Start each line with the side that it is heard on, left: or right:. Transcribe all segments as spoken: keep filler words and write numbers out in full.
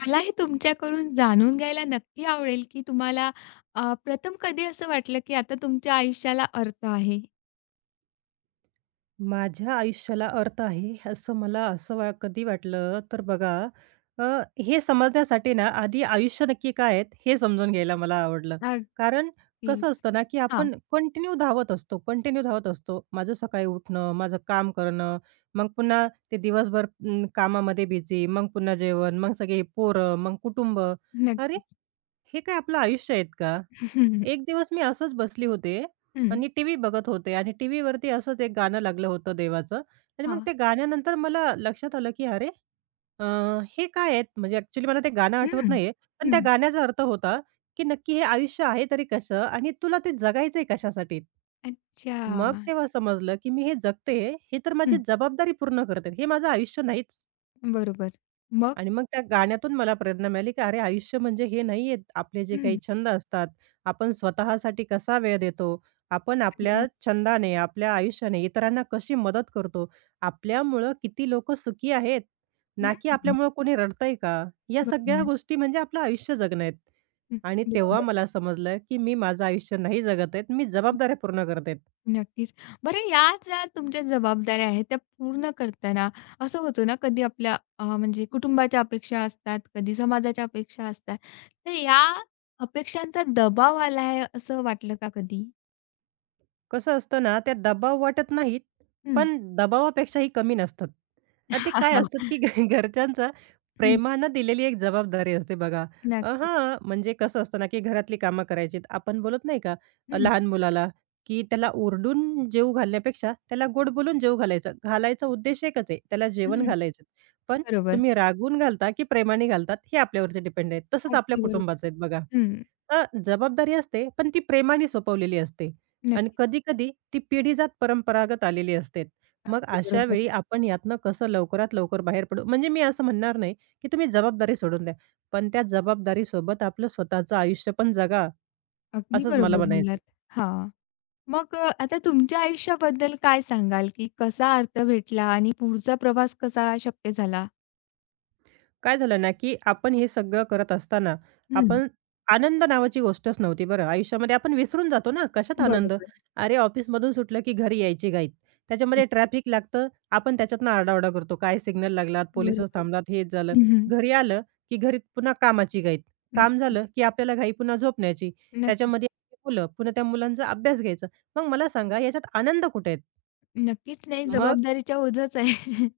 left: मला हे तुमच्याकडून जाणून घ्यायला नक्की आवडेल, की तुम्हाला अ, प्रथम कधी असं वाटलं, की आता तुमच्या आयुष्याला अर्थ आहे?
right: माझ्या आयुष्याला अर्थ आहे, असं मला असं वा कधी वाटलं, तर बघा. अ, हे समजण्यासाठी ना आधी आयुष्य नक्की काय आहे, हे समजून घ्यायला मला आवडलं. कारण
left: अगदीच.
right: कसं असतं ना, की
left: हां,
right: आपण कंटिन्यू धावत असतो, कंटिन्यू धावत असतो. माझं सकाळी उठणं, माझं काम करणं, मग पुन्हा ते दिवसभर अं, कामामध्ये बिझी, मग पुन्हा जेवण, मग सगळे पोरं, मग कुटुंब. अरे,
left: नक्कीच.
right: हे काय आपलं आयुष्य आहेत का? एक दिवस मी असंच बसली होते
left: हं,
right: आणि टीव्ही बघत होते आणि टीव्हीवरती असंच एक गाणं लागलं होतं देवाचं. आणि मग
left: हां.
right: ते गाण्यानंतर मला लक्षात आलं, की अरे, अ, हे काय आहेत, म्हणजे ॲक्च्युली मला ते गाणं आठवत
left: हं,
right: नाहीये, पण त्या
left: हं.
right: गाण्याचा अर्थ होता, की नक्की हे आयुष्य आहे तरी कसं आणि तुला ते जगायचंय कशासाठी.
left: अच्छा.
right: मग तेव्हा समजलं, की मी हे जगते, हे तर माझी
left: हं,
right: जबाबदारी पूर्ण करते, हे माझं आयुष्य नाहीच.
left: बरोबर. मग?
right: आणि मग त्या गाण्यातून मला प्रेरणा मिळाली, की अरे, आयुष्य म्हणजे हे नाहीये. आपले जे काही
left: हं.
right: छंद असतात, आपण स्वतःसाठी कसा वेळ देतो, आपण
left: अरे
right: आपल्या
left: वाह!
right: छंदाने, आपल्या आयुष्याने इतरांना कशी मदत करतो, आपल्यामुळं किती लोकं सुखी आहेत, ना की
left: हं,
right: आपल्यामुळं कोणी रडतंय का? या सगळ्या
left: बरोबर.
right: गोष्टी म्हणजे आपलं आयुष्य जगणं आहेत.
left: हं,
right: आणि तेव्हा
left: बरोबर.
right: मला समजलं, की मी माझं आयुष्य नाही जगत आहेत, मी जबाबदाऱ्या पूर्ण करत आहेत.
left: नक्कीच. बरं, या ज्या तुमच्या जबाबदाऱ्या आहेत त्या पूर्ण करताना असं होतं ना कधी, आपल्या अ, म्हणजे कुटुंबाच्या अपेक्षा असतात, कधी समाजाच्या अपेक्षा असतात. तर या अपेक्षांचा दबाव आला आहे असं वाटलं का कधी?
right: कसं असतं ना, त्या दबाव वाटत नाहीत,
left: हं.
right: पण दबावापेक्षाही कमी नसतात. अ, ते काय असतात, की घ- घरच्यांचा
left: हं.
right: प्रेमानं दिलेली एक जबाबदारी असते बघा. अ,
left: नक्कीच.
right: हां, म्हणजे कसं असतं ना, की घरातली कामं करायचीत. आपण बोलत नाही का अ,
left: हं,
right: लहान मुलाला, की त्याला ओरडून जेवू घालण्यापेक्षा त्याला गोड बोलून जेवू घालायचं. घालायचा उद्देश एकच आहे, त्याला जेवण
left: हं.
right: घालायचं. पण
left: बरोबर.
right: तुम्ही रागवून घालता, की प्रेमाने घालतात, हे आपल्यावरती डिपेंड आहे. तसंच आपल्या
left: अगदी बरोबर.
right: कुटुंबाचं आहेत बघा.
left: हं.
right: अ, जबाबदारी असते, पण ती प्रेमाने सोपवलेली असते आणि
left: नक्कीच.
right: कधी-कधी ती पिढीजात परंपरागत आलेली असते. मग
left: अगदी
right: अशा
left: बरोबर.
right: वेळी आपण यातनं कसं लवकरात लवकर बाहेर पडू? म्हणजे मी असं म्हणणार नाही, की तुम्ही जबाबदारी सोडून द्या, पण त्या जबाबदारीसोबत आपलं स्वतःचं आयुष्य पण जगा,
left: अगदी
right: असंच मला
left: बरोबर बोललात.
right: म्हणायचंय.
left: हां. मग अ, आता तुमच्या आयुष्याबद्दल काय सांगाल, की कसा अर्थ भेटला आणि पुढचा प्रवास कसा शक्य झाला?
right: काय झालं ना, की आपण हे सगळं करत असताना, आपण आनंद नावाची गोष्टच नव्हती बरं आयुष्यामध्ये. आपण विसरून जातो ना, कशात आनंद?
left: बरोबर.
right: अरे, ऑफिसमधून सुटलं की घरी यायची घाई. त्याच्यामध्ये
left: नक्की.
right: ट्रॅफिक लागतं, आपण त्याच्यातनं आरडाओरडा करतो. काय सिग्नल लागलात, पोलिसच
left: बरोबर.
right: थांबलात, हेच झालं.
left: हं, हं.
right: घरी आलं, की घरी पुन्हा कामाची घाई.
left: न
right: काम झालं, की आपल्याला घाई पुन्हा झोपण्याची.
left: नक्कीच.
right: त्याच्यामध्ये मुलं, पुन्हा त्या मुलांचा अभ्यास घ्यायचा. मग मला सांगा, याच्यात आनंद कुठे आहे?
left: नक्कीच, नाही
right: मग
left: जबाबदारीच्या ओझंच आहे.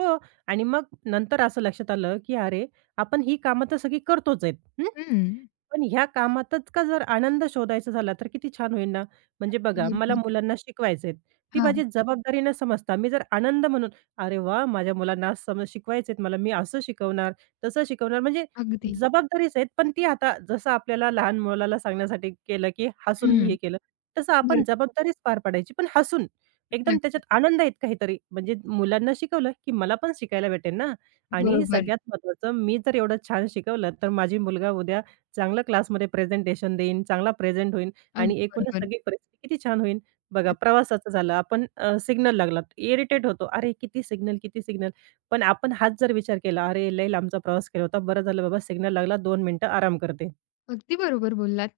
right: हो. आणि मग नंतर असं लक्षात आलं, की अरे, आपण ही कामं तर सगळी करतोच आहेत, हं.
left: हं.
right: पण ह्या कामातच का जर आनंद शोधायचा झाला, तर किती छान होईल ना. म्हणजे बघा, मला
left: बरोबर.
right: मुलांना शिकवायचे आहेत. ती
left: हां,
right: माझी जबाबदारी न समजता मी जर आनंद म्हणून, "अरे वाह! माझ्या मुलांना आज समज शिकवायचे मला, मी असं शिकवणार, तसं शिकवणार." म्हणजे
left: अगदी.
right: जबाबदारीच आहेत, पण ती आता जसं आपल्याला लहान मुलाला सांगण्यासाठी केलं, की हसून
left: हं.
right: हे केलं, तसं आपण
left: बरोबर.
right: जबाबदारीच पार पाडायची, पण हसून. एकदम त्याच्यात
left: नक्कीच.
right: आनंद आहेत काहीतरी. म्हणजे मुलांना शिकवलं, की मला पण शिकायला भेटेल ना. आणि
left: बरोबर.
right: सगळ्यात महत्त्वाचं, मी जर एवढं छान शिकवलं, तर माझी मुलगा उद्या चांगलं क्लासमध्ये प्रेझेंटेशन देईन, चांगला प्रेझेंट होईल आणि
left: अगदी
right: एकूणच
left: बरोबर.
right: सगळी परिस्थिती किती छान होईल. बघा प्रवासाचं झालं, आपण सिग्नल लागला, इरिटेट होतो. अरे, किती सिग्नल, किती सिग्नल. पण आपण हाच जर विचार केला, "अरे, लई लांबचा प्रवास केला होता. बरं झालं बाबा सिग्नल लागला, दोन मिनिटं आराम करते."
left: अगदी बरोबर बोललात.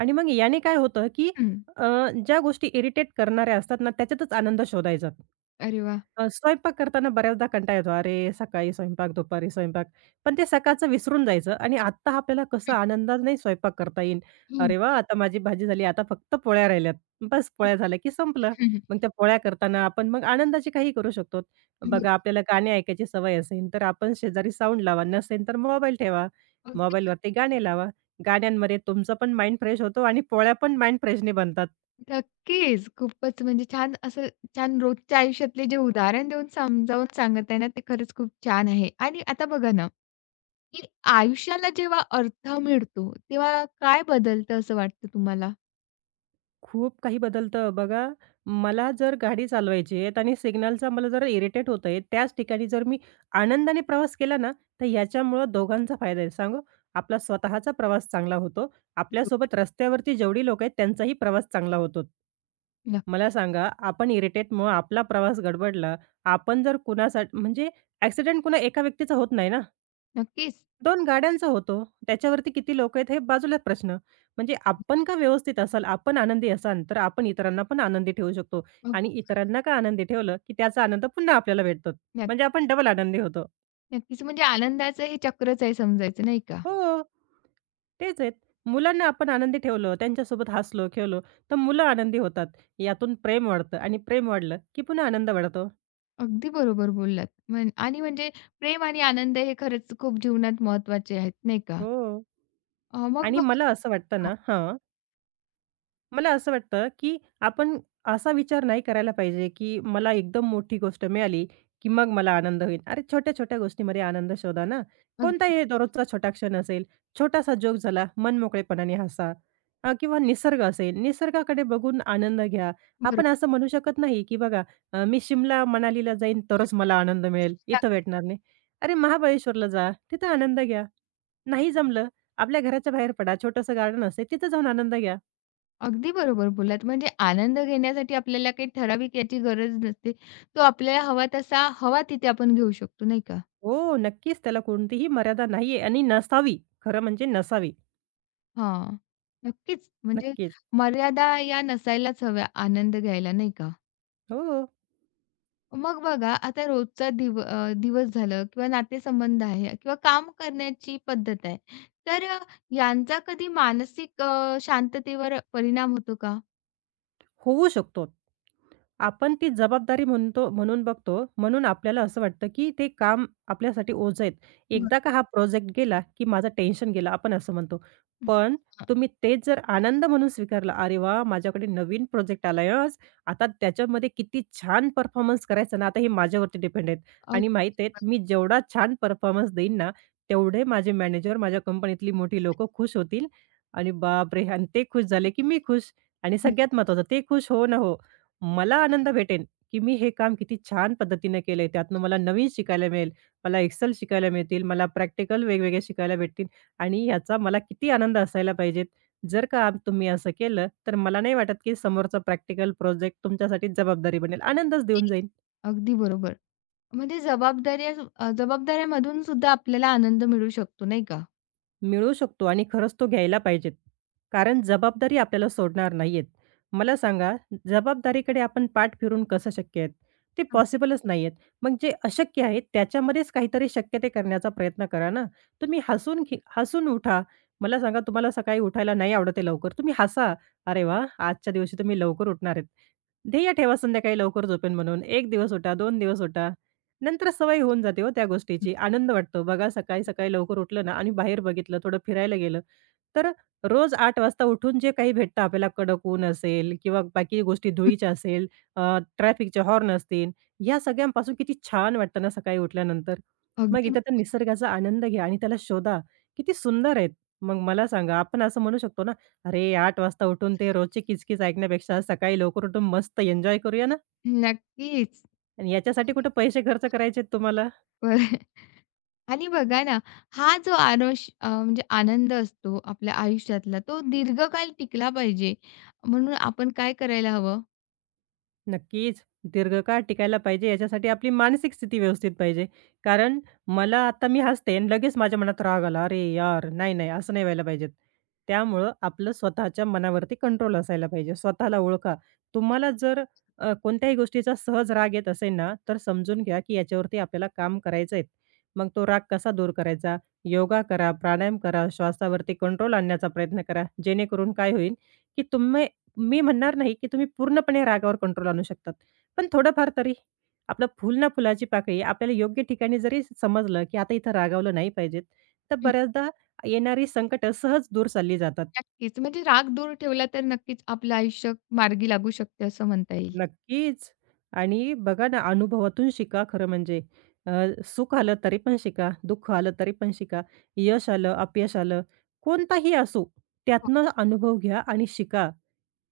right: आणि मग याने काय होतं, की
left: हं.
right: अ, ज्या गोष्टी इरिटेट करणाऱ्या असतात ना, त्याच्यातच आनंद शोधायचा.
left: अरे वाह!
right: अ, स्वयंपाक करताना बऱ्याचदा कंटाळा येतो. अरे, सकाळी स्वयंपाक, दुपारी स्वयंपाक. पण ते सकाळचं विसरून जायचं आणि आत्ता आपल्याला कसं
left: हं.
right: आनंदाने स्वयंपाक करता येईल.
left: हं,
right: अरे वाह! आता माझी भाजी झाली. आता फक्त पोळ्या राहिल्यात. बस पोळ्या झाल्या की संपलं.
left: हं.
right: मग त्या पोळ्या करताना आपण मग आनंदाची काही करू शकतो.
left: बरं.
right: बघा, आपल्याला गाणी ऐकायची सवय असेल, तर आपण शेजारी साउंड लावा. नसेल तर मोबाईल ठेवा.
left: अग
right: मोबाईलवरती गाणे लावा. गाण्यांमध्ये तुमचं पण माइंड फ्रेश होतो आणि पोळ्या पण माइंड फ्रेशने बनतात.
left: नक्कीच. खूपच म्हणजे छान असं, छान रोजच्या आयुष्यातले जे उदाहरण देऊन समजावून सांगत आहे ना, ते खरंच खूप छान आहे. आणि आता बघा ना, की आयुष्याला जेव्हा अर्थ मिळतो, तेव्हा काय बदलतं असं वाटतं तुम्हाला?
right: खूप काही बदलतं. बघा, मला जर गाडी चालवायची आहे आणि सिग्नलचा मला जर इरिटेट होत आहे, त्याच ठिकाणी जर मी आनंदाने प्रवास केला ना, तर याच्यामुळं दोघांचा फायदा आहे. सांगू, आपला स्वतःचा प्रवास चांगला होतो. आपल्यासोबत रस्त्यावरती जेवढी लोकं आहेत, त्यांचाही प्रवास चांगला होतो. मला
left: नक्की,
right: सांगा, आपण इरिटेटमुळं आपला प्रवास गडबडला. आपण जर कुणासाठी म्हणजे ॲक्सिडेंट कुणा एका व्यक्तीचा होत नाही ना.
left: नक्कीच.
right: दोन गाड्यांचा होतो. त्याच्यावरती किती लोकं आहेत हे बाजूला प्रश्न. म्हणजे आपण का व्यवस्थित असाल, आपण आनंदी असाल, तर आपण इतरांना पण आनंदी ठेवू शकतो
left: अग
right: आणि इतरांना का आनंदी ठेवलं, की त्याचा आनंद पुन्हा आपल्याला भेटतो.
left: नक्क
right: म्हणजे आपण डबल आनंदी होतो.
left: नक्कीच, म्हणजे आनंदाचं हे चक्रच आहे समजायचं नाही का?
right: हो. तेच आहेत. मुलांना आपण आनंदी ठेवलं, त्यांच्यासोबत हसलो, खेळलो, तर मुलं आनंदी होतात. यातून प्रेम वाढतं आणि प्रेम वाढलं, की पुन्हा आनंद वाढतो.
left: अगदी बरोबर बोललात. म्हण आणि म्हणजे प्रेम आणि आनंद हे खरंच खूप जीवनात महत्त्वाचे आहेत नाही का?
right: हो.
left: अ, मग
right: आणि
left: बघा,
right: मला असं वाटतं
left: हां,
right: ना, हां. मला असं वाटतं, की आपण असा विचार नाही करायला पाहिजे, की मला एकदम मोठी गोष्ट मिळाली, की मग मला आनंद होईल. अरे, छोट्या-छोट्या गोष्टीमध्ये आनंद शोधा ना.
left: अगदी
right: कोणताही दररोजचा छोटा क्षण असेल, छोटासा जोक झाला, मनमोकळेपणाने हसा, अ, किंवा निसर्ग असेल, निसर्गाकडे बघून आनंद घ्या. आपण
left: बरोबर.
right: असं म्हणू शकत नाही, की बघा, अ, मी शिमला, मनालीला जाईन तरच मला आनंद मिळेल, इथं भेटणार नाही. अरे, महाबळेश्वरला जा, तिथं आनंद घ्या. नाही जमलं, आपल्या घराच्या बाहेर पडा, छोटंसं गार्डन असते, तिथं जाऊन आनंद घ्या.
left: अगदी बरोबर बोललात. म्हणजे आनंद घेण्यासाठी आपल्याला काही ठराविक याची गरज नसते. तो आपल्याला हवा तसा, हवा तिथे आपण घेऊ शकतो नाही का?
right: हो, नक्कीच. त्याला कोणतीही मर्यादा नाहीये आणि नसावी. खरं म्हणजे नसावी.
left: हां. नक्कीच. म्हणजे
right: नक्कीच.
left: मर्यादा या नसायलाच हव्या आनंद घ्यायला, नाही का?
right: हो.
left: मग बघा, आता रोजचा दिव अ, दिवस झालं किंवा नातेसंबंध आहे किंवा काम करण्याची पद्धत आहे. तर अ, यांचा कधी मानसिक अ, शांततेवर परिणाम होतो का?
right: होऊ शकतो. आपण ती जबाबदारी म्हणतो म्हणून बघतो, म्हणून आपल्याला असं वाटतं, की ते काम आपल्यासाठी ओझं आहेत.
left: बघा.
right: एकदा का हा प्रोजेक्ट गेला, की माझं टेन्शन गेलं, आपण असं म्हणतो. पण तुम्ही तेच जर आनंद म्हणून स्वीकारला, "अरे वाह! माझ्याकडे नवीन प्रोजेक्ट आलाय आज. आता त्याच्यामध्ये किती छान परफॉर्मन्स करायचा ना, आता हे माझ्यावरती डिपेंड आहेत आणि
left: अगदी,
right: माहीत आहे मी जेवढा छान परफॉर्मन्स देईन ना, तेवढे माझे मॅनेजर, माझ्या कंपनीतली मोठी लोकं खुश होतील." आणि बापरे! आणि ते खुश झाले, की मी खुश. आणि सगळ्यात महत्त्वाचं, ते खुश हो ना हो, मला आनंद भेटेन की मी हे काम किती छान पद्धतीने केलंय. त्यातनं मला नवीन शिकायला मिळेल, मला एक्सेल शिकायला मिळतील, मला प्रॅक्टिकल वेगवेगळे शिकायला भेटतील आणि याचा मला किती आनंद असायला पाहिजेत. जर का आप- तुम्ही असं केलं, तर मला नाही वाटत, की समोरचा प्रॅक्टिकल प्रोजेक्ट तुमच्यासाठी जबाबदारी बनेल. आनंदच देऊन जाईल.
left: अगदी बरोबर. म्हणजे जबाबदाऱ्या अ, जबाबदाऱ्यामधून सुद्धा आपल्याला आनंद मिळू शकतो, नाही का?
right: मिळू शकतो आणि खरंच तो घ्यायला पाहिजेत. कारण जबाबदारी आपल्याला सोडणार नाहीयेत. मला सांगा, जबाबदारीकडे आपण पाठ फिरून कसं शक्य आहेत? ते पॉसिबलच नाहीयेत. मग जे अशक्य आहेत, त्याच्यामध्येच काहीतरी शक्य ते करण्याचा प्रयत्न करा ना. तुम्ही हसून खी हसून उठा. मला सांगा, तुम्हाला सकाळी उठायला नाही आवडत आहे लवकर, तुम्ही हसा. "अरे वाह! आजच्या दिवशी तुम्ही लवकर उठणार आहेत." ध्येय ठेवा संध्याकाळी लवकर झोपेन म्हणून. एक दिवस उठा, दोन दिवस उठा. नंतर सवय होऊन जाते हो त्या गोष्टीची. आनंद वाटतो. बघा सकाळी-सकाळी लवकर उठलं ना आणि बाहेर बघितलं, थोडं फिरायला गेलं, तर रोज आठ वाजता उठून जे काही भेटतं आपल्याला, कडक ऊन असेल किंवा बाकी गोष्टी
left: अगदी.
right: धुळीच्या असेल, अ, ट्रॅफिकचे हॉर्न असतील, या सगळ्यांपासून किती छान वाटतं ना सकाळी उठल्यानंतर. मग
left: अगदी
right: इथं तर
left: बरो-
right: निसर्गाचा आनंद घ्या आणि त्याला शोधा. किती सुंदर आहेत. मग मला सांगा आपण असं म्हणू शकतो ना, "अरे आठ वाजता उठून ते रोजची किचकीच ऐकण्यापेक्षा सकाळी लवकर उठून मस्त एन्जॉय करूया ना."
left: नक्कीच.
right: आणि याच्यासाठी कुठे पैसे खर्च करायचे तुम्हाला?
left: बरोबर. आणि बघा ना, हा जो आरोश अ, म्हणजे आनंद असतो आपल्या आयुष्यातला, तो दीर्घकाळ टिकला पाहिजे, म्हणून आपण काय करायला हवं?
right: नक्कीच. दीर्घकाळ टिकायला पाहिजे याच्यासाठी आपली मानसिक स्थिती व्यवस्थित पाहिजे. कारण मला आता मी हसते आणि लगेच माझ्या मनात राग आला, "अरे यार! नाही, नाही, असं नाही व्हायला पाहिजेत." त्यामुळं आपलं स्वतःच्या मनावरती कंट्रोल असायला पाहिजे. स्वतःला ओळखा. तुम्हाला जर अ, कोणत्याही गोष्टीचा सहज राग येत असेल ना, तर समजून घ्या की याच्यावरती आपल्याला काम करायचं आहे. मग तो राग कसा दूर करायचा? योगा करा, प्राणायाम करा, श्वासावरती कंट्रोल आणण्याचा प्रयत्न करा. जेणेकरून काय होईल की तुम्ही, मी म्हणणार नाही, की तुम्ही पूर्णपणे रागावर कंट्रोल आणू शकतात. पण थोडंफार तरी. आपलं फूल ना फुलाची पाकळी आपल्याला योग्य ठिकाणी जरी समजलं, की आता इथं रागावलं नाही पाहिजेत, तर
left: हं,
right: बऱ्याचदा येणारी संकट सहज दूर चालली जातात.
left: नक्कीच. म्हणजे राग दूर ठेवला तर नक्कीच आपलं आयुष्य मार्गी लागू शकते असं म्हणता येईल.
right: नक्कीच. आणि बघा ना, अनुभवातून शिका खरं म्हणजे. अ, सुख आलं तरी पण शिका, दुःख आलं तरी पण शिका, यश आलं, अपयश आलं, कोणताही असो
left: हो,
right: त्यातनं अनुभव घ्या आणि शिका.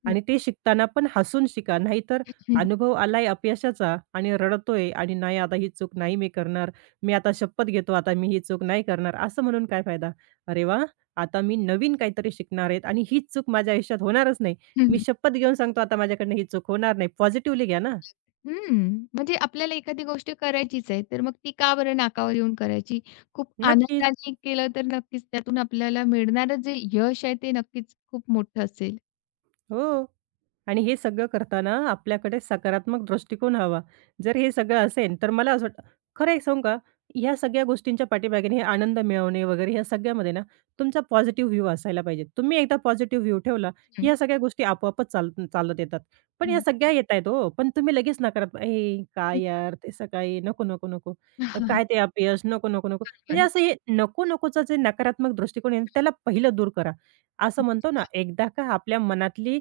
left: नक्की.
right: आणि ते शिकताना पण हसून शिका. नाहीतर
left: हं.
right: अनुभव आलाय अपयशाचा आणि रडतोय आणि नाही आता ही चूक नाही मी करणार. मी आता शपथ घेतो आता मी ही चूक नाही करणार. असं म्हणून काय फायदा? अरे वा, आता मी नवीन काहीतरी शिकणार आहेत आणि हीच चूक माझ्या आयुष्यात होणारच नाही.
left: हं,
right: मी शपथ घेऊन सांगतो आता माझ्याकडनं ही चूक होणार नाही. पॉझिटिव्हली घ्या ना.
left: हम्म, म्हणजे आपल्याला एखादी गोष्ट करायचीच आहे, तर मग ती का बरं नाकावर येऊन करायची? खूप
right: नक्कीच.
left: आनंदाने केलं तर नक्कीच त्यातून आपल्याला मिळणारं जे यश आहे, ते नक्कीच खूप मोठं असेल.
right: हो. आणि हे सगळं करताना आपल्याकडे सकारात्मक दृष्टिकोन हवा. जर हे सगळं असेल, तर मला असं वाटतं, खरं एक सांगू का? ह्या सगळ्या गोष्टींच्या पाठीमागे हे आनंद मिळवणे वगैरे ह्या सगळ्यामध्ये ना, तुमचा पॉझिटिव्ह व्ह्यू असायला पाहिजे. तुम्ही एकदा पॉझिटिव्ह व्ह्यू ठेवला, की
left: हं,
right: ह्या सगळ्या गोष्टी आपोआपच चाल चालत येतात. पण ह्या
left: हं.
right: सगळ्या येतायत हो, पण तुम्ही लगेच नकारात्मक, "ए, काय यार, ते सकाळी नको, नको, नको. अ, काय ते अपयश, नको, नको, नको." म्हणजे असं हे नको-नकोचा जे नकारात्मक दृष्टिकोन आहे ना, त्याला पहिलं दूर करा. असं म्हणतो ना, एकदा का आपल्या मनातली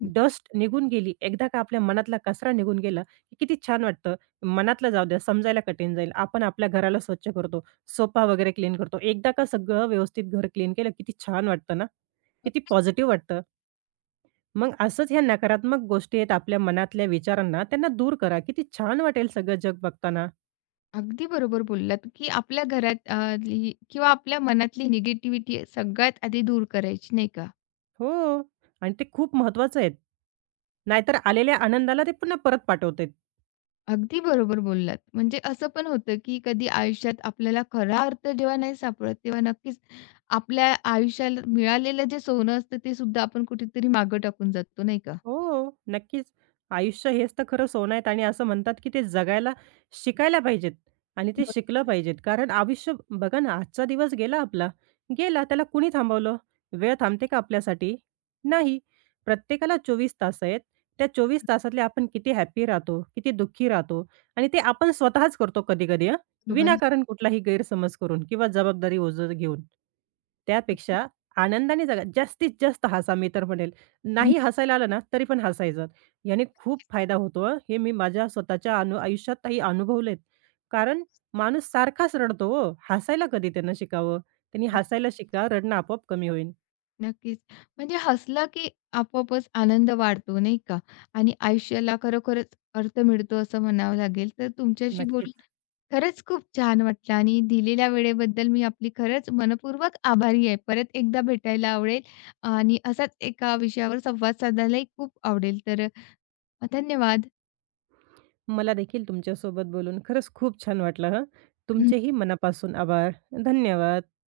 left: बरोबर.
right: डस्ट निघून गेली, एकदा का आपल्या मनातला कचरा निघून गेला, की किती छान वाटतं. मनातलं जाऊ द्या, समजायला कठीण जाईल. आपण आपल्या घराला स्वच्छ करतो, सोफा वगैरे क्लीन करतो. एकदा का सगळं व्यवस्थित घर क्लीन केलं, किती छान वाटतं ना? किती पॉझिटिव्ह वाटतं. मग असंच ह्या नकारात्मक गोष्टी आहेत आपल्या मनातल्या विचारांना, त्यांना दूर करा. किती छान वाटेल सगळं जग बघताना.
left: अगदी बरोबर बोललात, की आपल्या घरात अ, ली किंवा आपल्या मनातली निगेटिव्हिटी सगळ्यात आधी दूर करायची, नाही का?
right: हो आणि ते खूप महत्त्वाचं आहे. नाहीतर आलेल्या आनंदाला ते पुन्हा परत पाठवत.
left: अगदी बरोबर बोललात. म्हणजे असं पण होतं, की कधी आयुष्यात आपल्याला खरा अर्थ जेव्हा नाही सापडत, तेव्हा नक्कीच आपल्या आयुष्याला मिळालेलं जे सोनं असतं, ते सुद्धा आपण कुठेतरी मागं टाकून जातो, नाही का?
right: हो, हो. नक्कीच. आयुष्य हेच तर खरं सोनं आहेत आणि असं म्हणतात, की ते जगायला शिकायला पाहिजेत आणि ते शिकलं पाहिजेत. कारण आयुष्य बघा ना, आजचा दिवस गेला आपला, गेला. त्याला कुणी थांबवलं? वेळ थांबते का आपल्यासाठी? नाही. प्रत्येकाला चोवीस तास आहेत. त्या चोवीस तासातले आपण किती हॅपी राहतो, किती दुःखी राहतो आणि ते आपण स्वतःच करतो कधी-कधी हं,
left: बरोबर.
right: विनाकारण कुठलाही गैरसमज करून किंवा जबाबदारी ओझं घेऊन. त्यापेक्षा आनंदाने जगा. जास्तीत जास्त हसा मी तर म्हणेल. नाही हसायला आलं ना, तरी पण हसायचं. याने खूप फायदा होतो हं. हे मी माझ्या स्वतःच्या अनु आयुष्यातही अनुभवलेत. कारण माणूस सारखाच रडतो हो. हसायला कधी त्यानं शिकावं. त्यांनी हसायला शिका, रडणं आपोआप कमी होईल.
left: नक्कीच. म्हणजे हसला की आपोआपच आनंद वाढतो नाही का? आणि आयुष्याला खरोखरच अर्थ मिळतो असं म्हणावं लागेल. तर तुमच्याशी
right: नक्कीच.
left: बोलून खरंच खूप छान वाटलं आणि दिलेल्या वेळेबद्दल मी आपली खरंच मनःपूर्वक आभारी आहे. परत एकदा भेटायला आवडेल आणि असाच एका विषयावर संवाद साधायलाही खूप आवडेल. तर धन्यवाद.
right: मला देखील तुमच्यासोबत बोलून खरंच खूप छान वाटलं हं. तुमचेही मनापासून आभार. धन्यवाद.